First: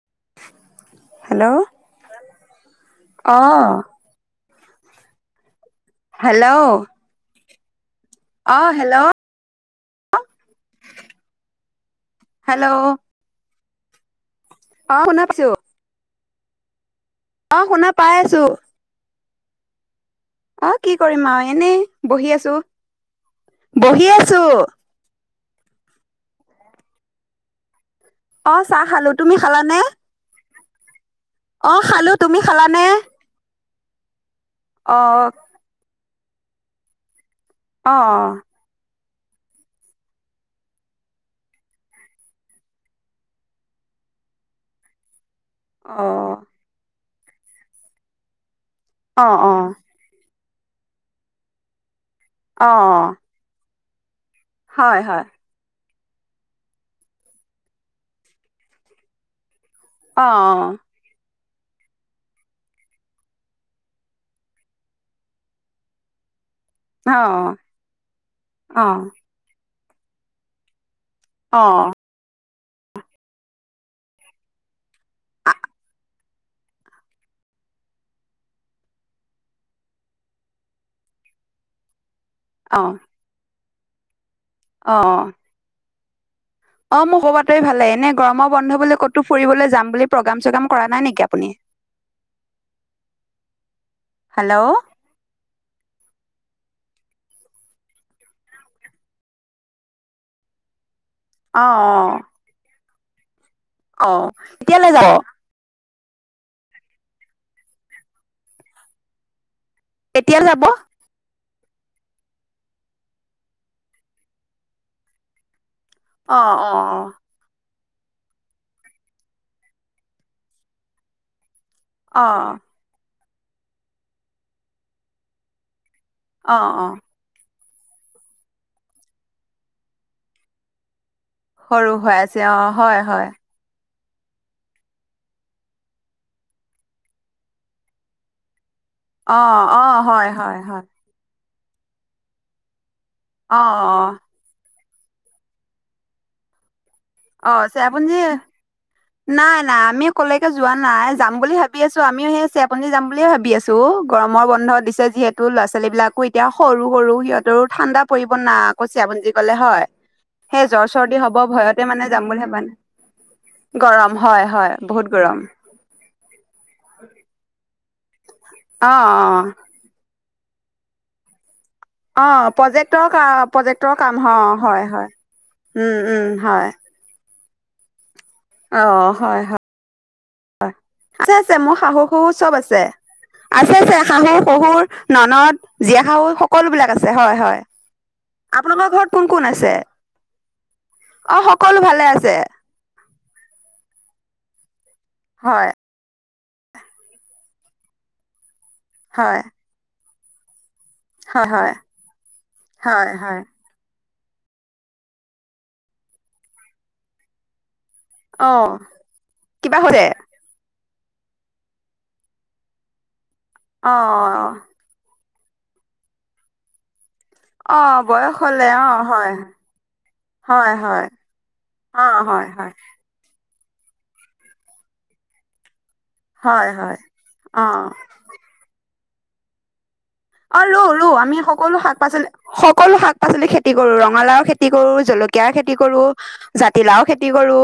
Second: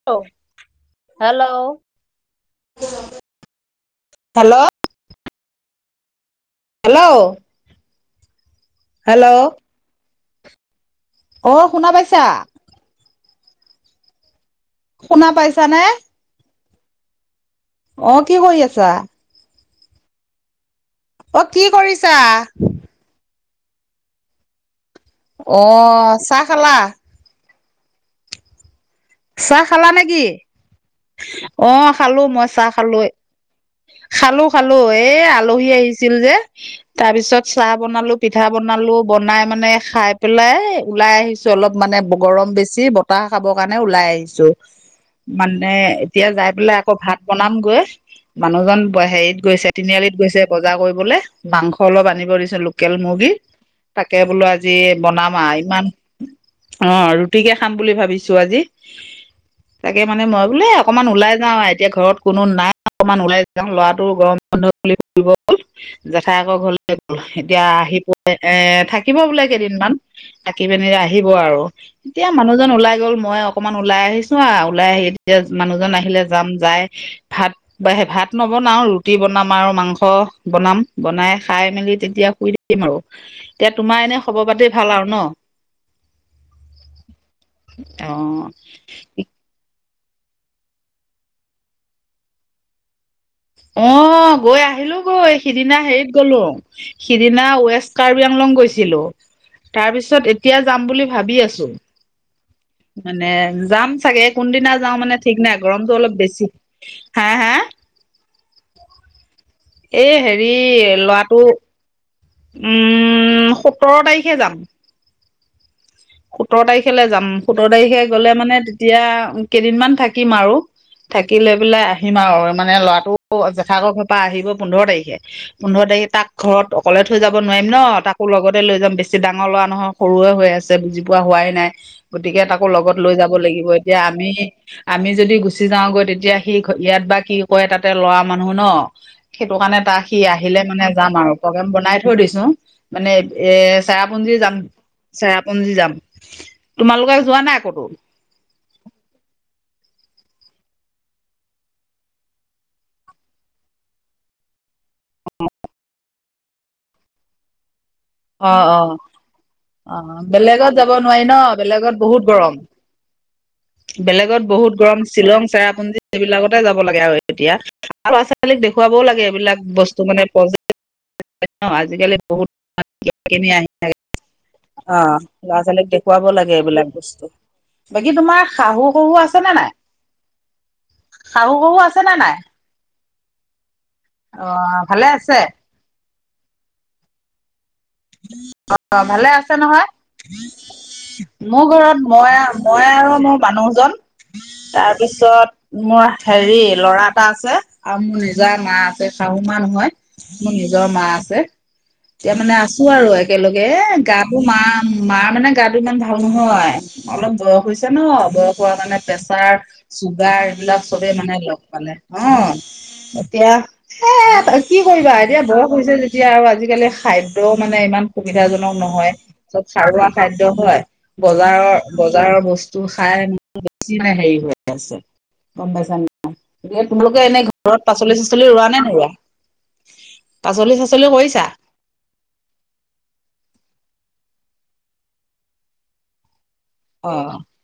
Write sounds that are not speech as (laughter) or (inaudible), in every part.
Hello, hello hello. অ'। Hello. Hello. Hello. অ', hello. Hello. অ', শুনা পাইছা? হেল্ল'। অ শুনা পাইছো পাইছা নে? অ শুনা পাই অ', আছো কি কৰি আছা? অ', কি কৰিম অ আৰু কি এনে কৰিছা বহি আছো, বহি আছো। অ', চাহ খালা? অ', চাহ খালো। তুমি চাহ খালানে খালা নেকি? অ', খালো মই চাহ খালো। খালো খালো, অ এ আলহী আহিছিল যে, তাৰ পিছত চাহ অ বনালো পিঠা বনালো, বনাই মানে খাই পেলাই ওলাই আহিছো অলপ মানে গৰম বেছি বতাহ খাব কাৰণে। মানে ওলাই আহিছোঁ, অ এতিয়া যাই পেলাই আকৌ ভাত বনামগৈ, মানুহজন অ হেৰিত অ গৈছে তিনিআলিত গৈছে। বজাৰ কৰিবলৈ মাংস অলপ আনিব দিছোঁ, অ লোকেল মুৰ্গী তাকে বোলো অ' আজি হয় হয় বনাম আ' ইমান অ', ৰুটিকে খাম বুলি ভাবিছো আজি। তাকে অ মানে মই বোলে এ অ অকণমান ওলাই যাওঁ এতিয়া ঘৰত কোনো নাই, অকণমান ওলাই যাওঁ ল'ৰাটো গৰম বন্ধ (unintelligible) হ'ল জেঠায়েকৰ ঘৰলে অ গ'ল এতিয়া আহি প (unintelligible) এ অ থাকিব বোলে কেইদিনমান থাকি পিনে আ আহিব আৰু, এতিয়া মানুহজন ওলাই গ'ল মই অকণমান ওলাই আহিছোঁ আৰু ওলাই আ যেতিয়া মানুহজন আহিলে যাম যাই ভাত বা ভাত নবনাও ৰুটি বনাম আৰু মাংস বনাম, বনাই খাই মেলি তেতিয়া শুই অ কিম আৰু, অ এতিয়া তোমাৰ এনে খবৰ পাতি ভাল আৰু ন'? অ', মোৰ খবৰটোৱে ভালেই, অ এনে গৰমৰ বন্ধ বুলি ক'তো ফুৰিবলৈ যাম বুলি প্ৰগ্ৰাম চগ্ৰাম কৰা নাই নেকি আপুনি? অ', গৈ হেল্ল' আহিলোঁ। ঐ, সিদিনা হেৰিত গলোঁ, সিদিনা ৱেষ্ট কাৰ্বি আংলং গৈছিলো। তাৰ পিছত এতিয়া যাম বুলি ভাবি অ আছো। অ মানে যাম অ চাগে কোনদিনা কেতিয়ালৈ যাওঁ যাব মানে ঠিক নাই। গৰমটো অলপ বেছি, হা হা এই কেতিয়ালৈ হেৰি যাব ল'ৰাটো উম, সোঁতৰ তাৰিখে যাম। অ সোঁতৰ অ তাৰিখলে যাম। সোঁতৰ তাৰিখে গ'লে মানে তেতিয়া কেইদিনমান থাকিম আৰু, থাকি লৈ পেলাই আহ সিম অ অ আৰু মানে ল'ৰাটো জেঠায়েকৰ ঘৰ পৰা আহিবই পোন্ধৰ, তাৰিখে পোন্ধৰ তাৰিখে তাক অ ঘৰত অ অকলে থৈ যাব নোৱাৰিম ন'। তাকো লগতে লৈ যাম বেছি ডাঙৰ ল'ৰা নহয় সৰুৱে হৈ আছে বুজি পোৱা হোৱাই নাই, সৰু হৈ আছে গতিকে অ তাকো লগত হয় লৈ হয় যাব লাগিব এতিয়া আমি আমি যদি গুচি যাওঁগৈ তেতিয়া সি ইয়াত বা কি কৰে, তাতে ল'ৰা মানুহ ন'। অ সেইটো কাৰণে অ তাক সি হয় হয় আহিলে হয় মানে যাম আৰু। প্ৰগেম বনাই থৈ দিছো মানে, এ অ অ চেৰাপুঞ্জী যাম পুঞ্জি যাম তোমালোকে যোৱা নাই ক'তো? অ'চেৰাপুঞ্জীৰ নাই নাই আমি অ' কলেকে যোৱা নাই যাম বুলি ভাবি আছো, আমিও সেই চেৰাপুঞ্জীৰ যাম বুলিয়েই ভাবি আছো। গৰমৰ বন্ধ দিছে যিহেতু ল'ৰা ছোৱালী বিলাকো এতিয়া সৰু সৰু সিহঁতৰ ঠাণ্ডা। পৰিব অ না অ আকৌ চেৰাপুঞ্জীৰ গ'লে হয় অ সেই বেলেগত জ্বৰ যাব চৰদি নোৱাৰি ন হ'ব ভয়ত। বেলেগত বহুত গৰম। বুলিান গৰম হয়, হয় বহুত গৰম চেৰাপুঞ্জী এইেইবিলাকতে যাব লাগে আৰু এতিয়া। আৰু ল'ৰা ছোৱালীক অ দেখুৱাবও লাগে অ এইবিলাক বস্তু মানে আজিকালি অ', বহুত প্ৰজেক্টৰ কা প্ৰজেক্টৰ কাম হ হয় হয়। অ', 'ৰা ছোৱালীক উম, উম, দেখুৱাব লাগে হয়। এইবিলাক বাকী, তোমাৰ শাহু অ', শহু হয় আছে নে নাই? হয়, আছে আছে মোৰ শাহু শহু চ'ব আছে। আছে আছে শাহু অ শহুৰ ভালে আছে ননদ জীয়া শাহু সকলো বিলাক আছে হয়, হয়। আপোনালোকৰ অ', ঘৰত কোন ভালে কোন আছে নহয়। অ', মোৰ সকলো ঘৰত ভালে আছে। মই মই আৰু মোৰ মানুহজন হয় তাৰপিছত মোৰ হেৰি ল'ৰা এটা আছে আৰু মোৰ নিজা মা আছে হয় শাহু মা নহয়। মোৰ নিজৰ মা আছে হয় হয় এতিয়া মানে আছো আৰু হয় হয়। একেলগে। এ গাটো মাৰ মাৰ মানে গাটো ইমান ভাল নহয় অলপ বয়স হৈছে ন। বয়স অ', হোৱাৰ মানে প্ৰেচাৰ কিবা হৈছে? চুগাৰ এইবিলাক চবে মানে লগ। পালে অ' এতিয়া অ', অ, ' এ অ', কি কৰিবা এতিয়া বয়স হৈছে যেতিয়া আৰু আজিকালি খাদ্য ও মানে অ', ইমান বয়স হ'লে সুবিধাজনক অ', নহয়, হয় চ'ব সাৰুৱা খাদ্য হয় বজাৰৰ অ', বজাৰৰ হয় বস্তু খাই মান বেছি হেৰি হৈ আছে গ'ম পাইছা। হয় হয় এই হয় তোমালোকে এনেই অ'। ঘৰত পাচলি চাচলি ৰুৱা নে নৰুোৱা। অ', ৰু ৰু আমি সকলো শাক পাচলি সকলো শাক পাচলি খেতি কৰো ৰঙালাও খেতি কৰো জলকীয়াৰ খেতি কৰো। জাতিলাও খেতি অ', কৰো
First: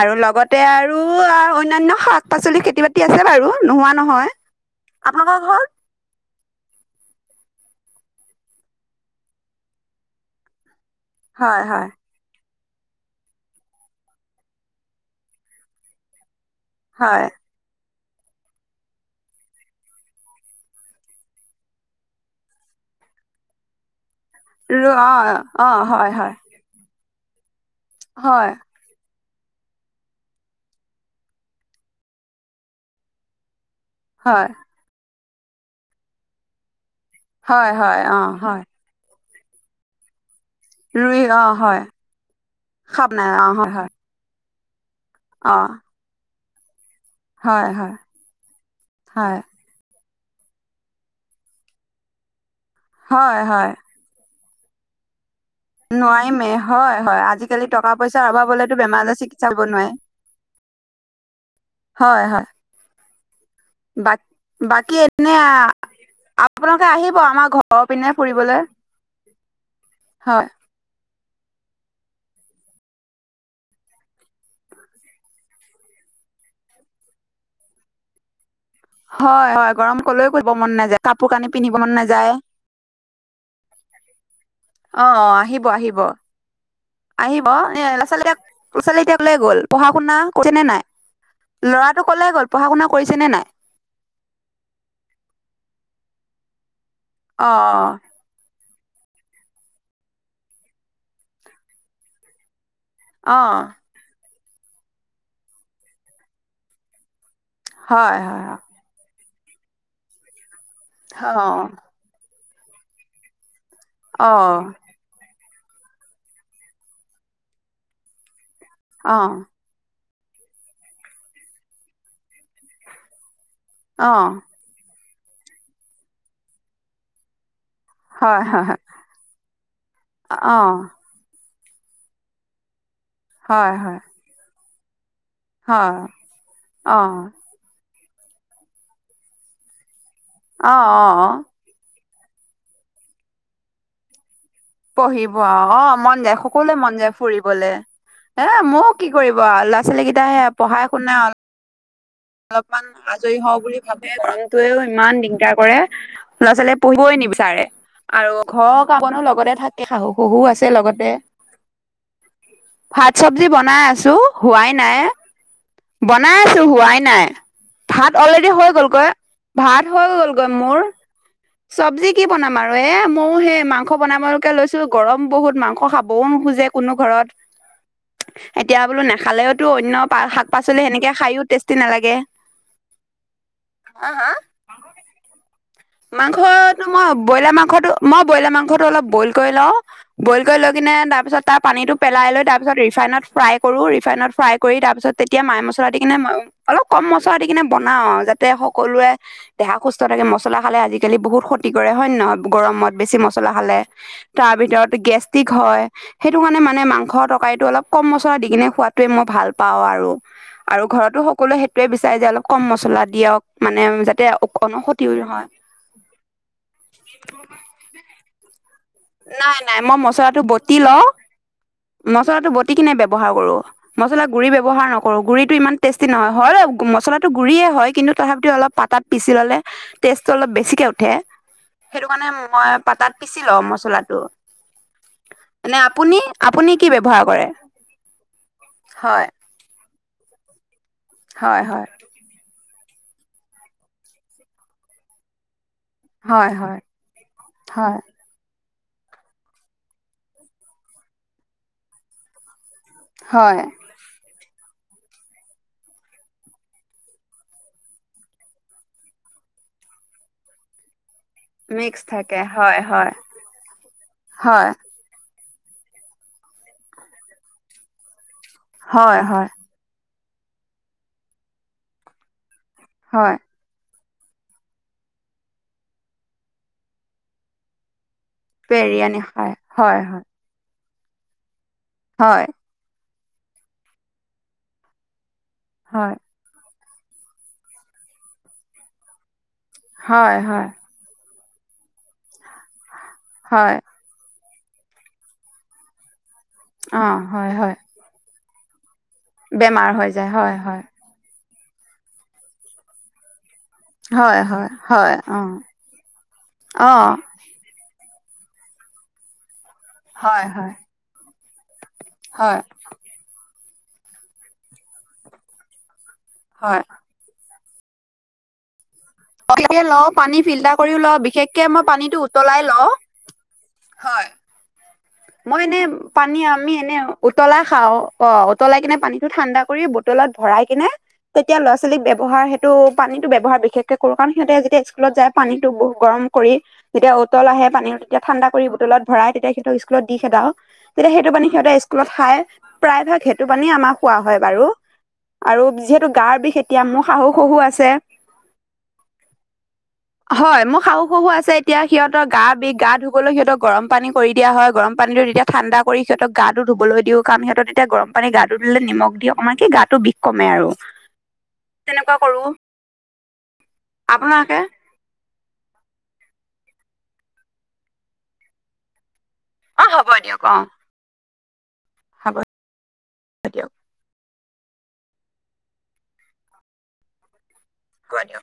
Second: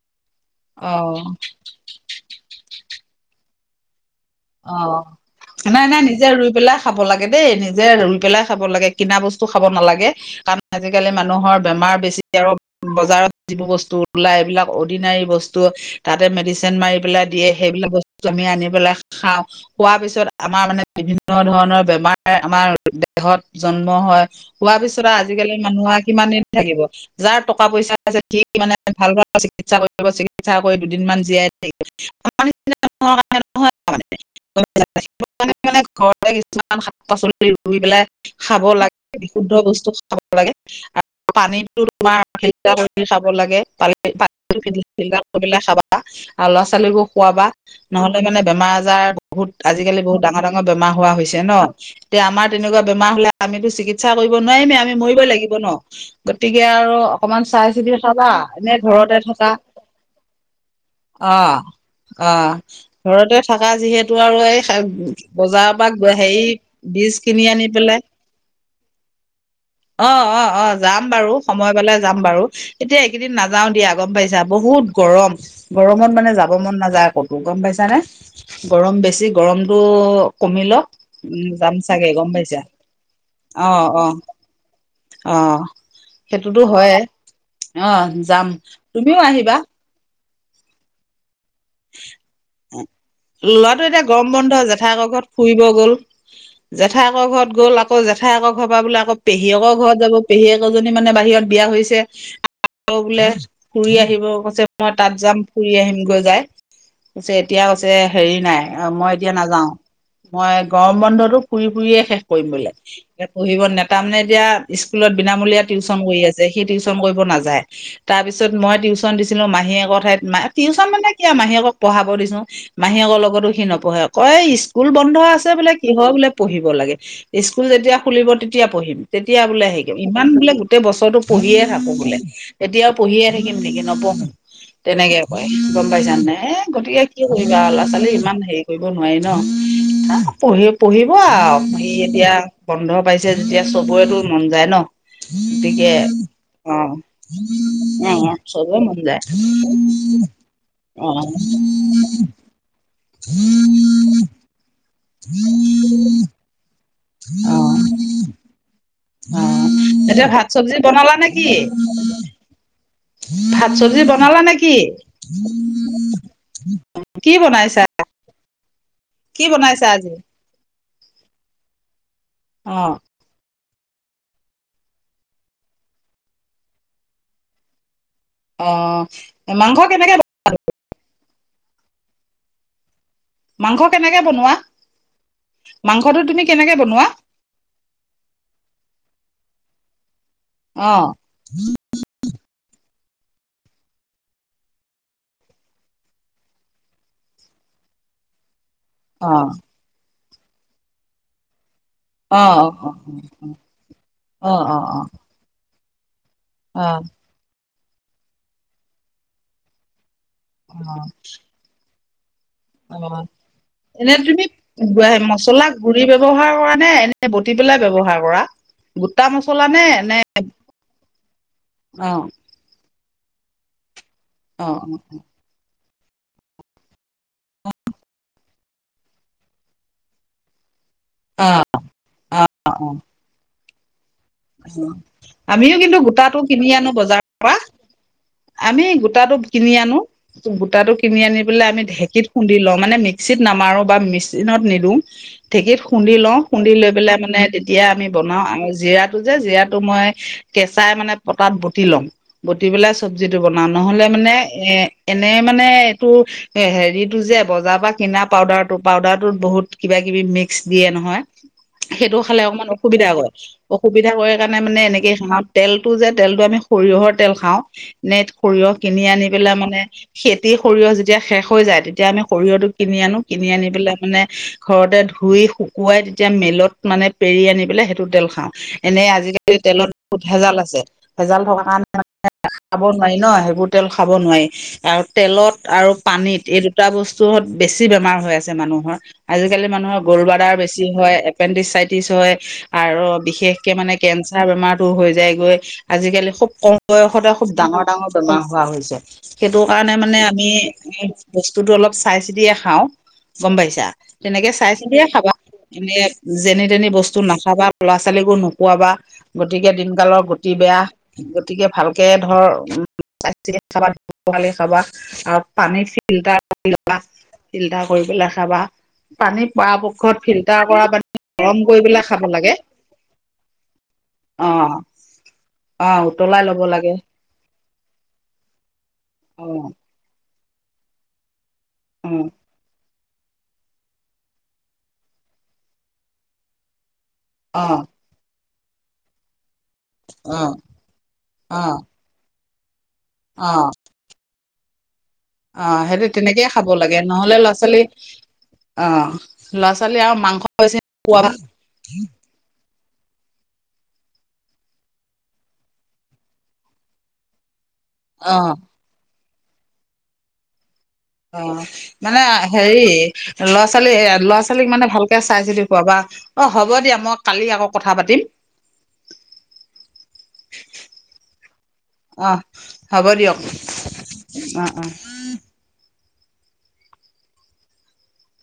আৰু লগতে আৰু অ'। অন্যয়ানয় শাক। পাচলি খেতি বাতি আছে বাৰু, নোহোৱা নহয়। অ', আপোনালোকৰ ন ঘৰত নাই নাই নিজে ৰুই পেলাই খাব লাগে দেই নিজে ৰুই পেলাই খাব লাগে কিনা বস্তু খাব নালাগে কাৰণ আজিকালি মানুহৰ হয় হয় বেমাৰ বেছি। বজাৰত যিবোৰ বস্তু ওলাই এইবিলাক অৰ্ডিনাৰী বস্তু। তাতে মেডিচিন মাৰি পেলাই হয় দিয়ে সেইবিলাক বস্তু আমি আনি পেলাই খাওঁ। হোৱাৰ পিছত আমাৰ মানে বিভিন্ন ধৰণৰ বেমাৰ আমাৰ দেহত জন্ম হয়। হোৱাৰ ৰু পিছত অ আজিকালি অ মানুহৰ হয় হয় কিমানেই থাকিব যাৰ টকা পইচা আছে ঠিক হয় মানে। ভাল ভাল চিকিৎসা কৰিব চিকিৎসা কৰি দুদিনমান জীয়াই থাকিব হয়। হয় হয় অ হয় (inaudible) বিশুদ্ধ বস্তু খাব লাগে, আৰু ৰুই অ পানীো হয় তোমাৰ ফিল্টাৰ কৰি খাব নাই অ লাগে হয় হয় (unintelligible) বেমাৰ অ হয় হয় আজাৰ হয় বহুত আজিকালি বহুত ডাঙৰ ডাঙৰ বেমাৰ হোৱা হৈছে ন এতিয়া আমাৰ তেনেকুৱা বেমাৰ হ'লে হয় আমিতো হয় চিকিৎসা কৰিব নোৱাৰিমে আমি মৰিবই লাগিব ন। নোৱাৰিমেই গতিকে আৰু হয় হয় অকমান আজিকালি চাই টকা চিতি পইচাৰ চাবা অভাৱ হলেতো এনে বেমাৰ আজাৰ ঘৰতে চিকিৎসা থকা কৰিব নোৱাৰি অ', হয় হয় অ', ঘৰতে। থকা বা যিহেতু আৰু এই বাকী এনে আ- বজাৰৰ পৰা হেৰি আপোনালোকে আহিব বীজ আমাৰ খিনি আনি ঘৰৰ পিনে পেলাই (inaudible) অ, হয় ' অ', যাম বাৰু। সময় পালে যাম বাৰু এতিয়া এইকেইদিন নাযাও দিয়া গম পাইছা বহুত গৰম। গৰমত মানে যাব মন নাযায় আকৌতো গম পাইছানে। গৰম বেছি হয় হয় গৰমতটো গৰম কলৈ কৰিব কমি মন লক, নাযায় কাপোৰ কানি যাম পিন্ধিব মন চাগে গম নাযায় পাইছা। অ' অ'। অ', অ', আহিব আহিব। সেইটোতো হয়ে আহিব এ অ', যাম তুমিও (unintelligible) আহিবা গ'ল পঢ়া শুনা (unintelligible) নাই, ল'ৰাটো কলাই গ'ল পঢ়া শুনা কৰিছে নে নাই? লোৱাটো এতিয়া গৰম বন্ধ জেঠাকৰ ঘৰত ফুৰিব গ'ল জেঠা ক অ ঘৰত গ'ল আকৌ জেঠ ঠাই আকৌ ঘৰ পা বোলে আকৌ পেহীয়েকৰ ঘৰত যাব পেহীয়েক এজনী মানে বাহিৰত বিয়া হৈছে। বোলে অ ফুৰি আহিব কৈছে মই তাত যাম ফুৰি আহিম গৈ যাই। এতিয়া কৈছে হয় হেৰি হয় নাই মই এতিয়া নাযাও। মই গৰম অ বন্ধতো ফুৰি ফুৰিয়ে শেষ কৰিম বোলে এ পঢ়িব ন তাৰমানে অ এতিয়া স্কুলত বিনামূলীয়া টিউচন কৰি আছে সেই টিউশচন কৰিব নাযায়। তাৰ পিছত মই টিউচন অ দিছিলো মাহীয়ে একৰ ঠাইত ম টিউশচন মানে এয়া মাহীয়েক পঢ়াব দিছো মাহীয়েকৰ লগতো সি নপঢ়ে অ কয় স্কুল বন্ধ আছে বোলে কিহৰ বোলে পঢ়িব লাগে স্কুল যেতিয়া খুলিব হয় হয় তেতিয়া হয় পঢ়িম তেতিয়া বোলে হেম ইমান বোলে অ গোটেই বছৰো পঢ়িয়ে থাকো বোলে। এতিয়াও পঢ়িয়ে থাকিম হয় নেকি হয় নপঢ়ো তেনেকে কয় গম হয় পাইছান নে, এ অ অ গতিকে কি কৰি কিবা ল'ৰা ছোৱালী ইমান হেৰি কৰিব নোৱাৰি ন পঢ়ি অ অ পঢ়িব আ যেতিয়া বন্ধ পাইছে যেতিয়া চবৰেতো মন যায় ন। পঢ়িব আৰু গতিকে অ' মন যায় অ সকলোৱে মন যায় ফুৰিবলে অ এ চবৰে মোক মন কি যায় কৰিব ল'ৰা ছোৱালী কেইটাইে পঢ়াই শুনাই অল (inaudible) অলপমান আজৰি হওঁ বুলি ভাবে গৰমটয়েও ইমান দিগদাৰ কৰে। ল'ৰা ছোৱালীয়ে পঢ়িবই অ নিবিচাৰে আৰু ঘৰৰ কাপনো অ লগতে থাকে শাহু এতিয়া শহু ভাত আছে চব্জি লগতে। বনালা নে কি ভাত সবজি ভাত বনাই চব্জি আছো বনালা নে হোৱাই কি নাই বনাই আছো হোৱাই নাই কি বনাইছা ভাত অলৰেডি হৈ গ'লগৈ কি ভাত বনাইছা আজি হৈ গ'লগৈ মোৰ। চব্জি কি বনাম আৰু অ এ মই সেই মাংস বনাবলৈকে লৈছো গৰম বহুত মাংস খাবও নোখোজে কোনো ঘৰত। অ এতিয়া বোলো নাখালেওতো মাংস অন্য কেনেকে শাক পাচলি সেনেকে খায়ও টেষ্টি নালাগে। মাংস হা কেনেকে হা বনোৱ? মাংসটো মই ব্ৰইলাৰ মাংসটো মই ব্ৰইলাৰ মাংসটো অলপ বইল কৰি লওঁ বইল কৰি লৈ অ কিনে তাৰপিছত তাৰ পানীটো পেলাই লৈ তাৰ পিছত ৰিফাইনত ফ্ৰাই কৰো ৰিফাইনত ফ্ৰাই কৰি তাৰ পিছত তেতিয়া মাই মছলা দি কিনে অলপ কম মছলা দি কিনে বনাও যাতে সকলোৱে অ দেহা সুস্থ থাকে মছলা খালে আজিকালি বহুত ক্ষত কৰে হয় নে নহয় অ অ অ গৰমত বেছি মছলা খালে অ তাৰ অ ভিতৰত অ গেষ্ট্ৰিক হয়। সেইটো কাৰণে মানে অ', মাংসৰ তৰকাৰীটো অলপ কম মচলা দি কিনে খোৱটোৱে মই ভাল পাওঁ আৰু। আৰু ঘৰতো সকলোৱে সেইটোোৱে বিচাৰে যে অলপ কম মছলা অ', দিয়ক মানে অকণো ক্ষত আহ মছলা গুৰি ব্যৱহাৰ কৰা নে এনে বটি পেলাই ব্যৱহাৰ কৰা? গোটা নাই মছলা নাই নে মই নে মছলাটো বটি লওঁ, অ', মছলাটো বট টি কেনে ব্যৱহাৰ কৰো, মচলা গুৰি অ', ব্যৱহাৰ নকৰো গুৰি ইমান টেষ্টি নহয় হয় মছলাটো গুৰিয়ে হয় কিন্তু তথাপিতিও অলপ পাতাত পিচি ল'লে টেষ্টটো অলপ বেছিকে উঠে সেইটো কাৰণে মই পাতাত পিচি লওঁ মচলাটো। অ আমিও কিন্তু গোটাটো কিনি আপুনি কি আনো বজাৰ ব্যৱহাৰ কৰে আমি হয় গোটাটো কিনি আনো গোটাটো কিনি আনি হয় পেলাই আমি হয় ঢেঁকীত খুন্দি লওঁ মানে মিক্সিত নামাৰো বা মিক্চিনত নিদো। ঢেঁকীত খুন্দি লওঁ হয় খুন্দি হয় লৈ পেলাই মানে তেতিয়া হয় আমি ব আৰু জৰাটো যে জিৰাটো মই কেঁচাই মানে পতাত বটি লম বটি পেলাই চব্জিটো হয় বনাও নহ'লে মানে এ এনে মানে এইটো হেৰিটো যে বজাৰৰ পৰা কিনা পাউদাৰটো পাউদাৰটোত বহুত কিবা-কিবি মিক্স দিয়ে নহয়। মিক্স সেইটো থাকে খালে অকমান হয় অসুবিধা হয় কৰে, অসুবিধা কৰে কাৰণে হয় মানে এনেকে তেলটো যে তেলটো আমি সৰিয়হৰ তেল খাওঁ, নেট সৰিয়হ কিনি হয় আনি হয় পেলাই মানে খেতি সৰিয়হ যেতিয়া শেষ হৈ যায় তেতিয়া আমি সৰিয়হটো কিনি আনো হয় কিনি আনি পেলাই মানে ঘৰতে ধুই শুকুৱাই তেতিয়া মেলত মানে পেৰি আনি পেলাই সেইটো তেল খাওঁ। এনেই বিৰিয়ানী হয় আজিকালি তেলত হয় বহুত হয় ভেজাল আছে ভেজাল থকা কাৰণে হয়। খাব নোৱাৰি ন' সেইবোৰ তেল খাব নোৱাৰি আৰু তেলত আৰু পানীত এই এই দুটা বস্তুত বেছি বেমাৰ হৈ আছে মানুহৰ, আজিকালি মানুহৰ গৰু হয় হয় বাদাৰ হয় বেছি হয়। এ পেণ্ডিচাইটিছ হয় আৰু বিশেষকৈ হয় মানে কেঞ্চাৰ বেমাৰতো হৈ যায়গৈ, আজিকালি খুব কম অ বয়সতে খুব হয় হয় ডাঙৰ বেমাৰ হোৱা হৈছে, সেইটো বেমাৰ কাৰণে হৈ মানে যায় আমি হয় হয় এ বস্তুতটো অলপ চাই চিতিয়ে খাওঁ গম পাইছা। হয় তেনেকে হয় চাই চিনিয়ে হয় খাবা অ এনে যেনে-তেনে অ বস্তু না নখাবা ল'ৰা-ছোৱালী নোখোৱাবা গতিকে দিনকালৰ হয় গতি হয় বেয়া, গতিকে ভাল গতিকে ধৰ, হয় চাই চিন্তি খাবা আৰু পানী ফিল্টাৰকে হয় (unintelligible) ফিল্টাৰ কৰি পেলাই খাবা। পানী বিশেষকে লওঁ পৰাপক্ষত পানী ফিল্টাৰ কৰা কৰিও পানী, লওঁ গৰম বিশেষকে কৰি মই পেলাই পানীটো খাব লাগে। উতলাই লওঁ হয় অহ', অহ'। উতলাই লব লাগে। উতলা খাওঁ অহ, উতলাই কিনে পানীটো অ ঠাণ্ডা কৰি বটলত ভৰাই কিনে তেতিয়া ল'ৰা-ছোৱালীক অ ব্যৱহাৰ সেইটো পানীতটো ব্যয়ৱহাৰ বিশেষকে কৰো কাৰণ সিহঁতে যেতিয়া স্কুলত যায় পানীত বহু গৰম কৰি যেতিয়া উটল অ আহে তেতিয়া ঠাণ্ডা কৰি বটলত ভৰাই তেতিয়া সিহঁতক স্কুল দি অ সেদাওঁ। তেতিয়া সেইটো পানী অ সিহঁতে স্কুলত খাই প্ৰায় ভাগ সেইটো অ পানী আমাৰ খোৱা হয় বাৰু। অ আৰু সেইটো যিহেতু গাৰ তেনেকেই বিষ খাব এতিয়া মো, ৰ শাহু-শহুৰ আছে। অহ, ল'ৰা-ছোৱালী আৰু হয় মাংস মোৰ বেছি শাহু শহু আছে এতিয়া সিহঁতৰ গা বিষ গা ধুবলৈ সিহঁতক গৰম পানী কৰি দিয়া হয়। গৰম পানীটো তেতিয়া ঠাণ্ডা কৰি সিহঁত গা ধবলৈ দিওঁ কাৰণ সিহঁত এতিয়া গৰম পানী অ গাটো ধুই দিলে নিমখ দি অকমান কি গাটোৰ বিষ কমে আৰু। অহ, তেনেকুৱা মানে কৰো হেৰি ল'ৰা-ছোৱালী, এ আপোনালোকে ল'ৰা-ছোৱালীক মানে ভাল তে চাই-ছিতি খুৱাবা অহ, হ'ব দিয়া মই কালি আকৌ কথা পাতিম। অহ, হ'ব দিয়ক অহ। অহ, হ'ব দিয়ক অহ, অহ। হ'ব দিয়ক।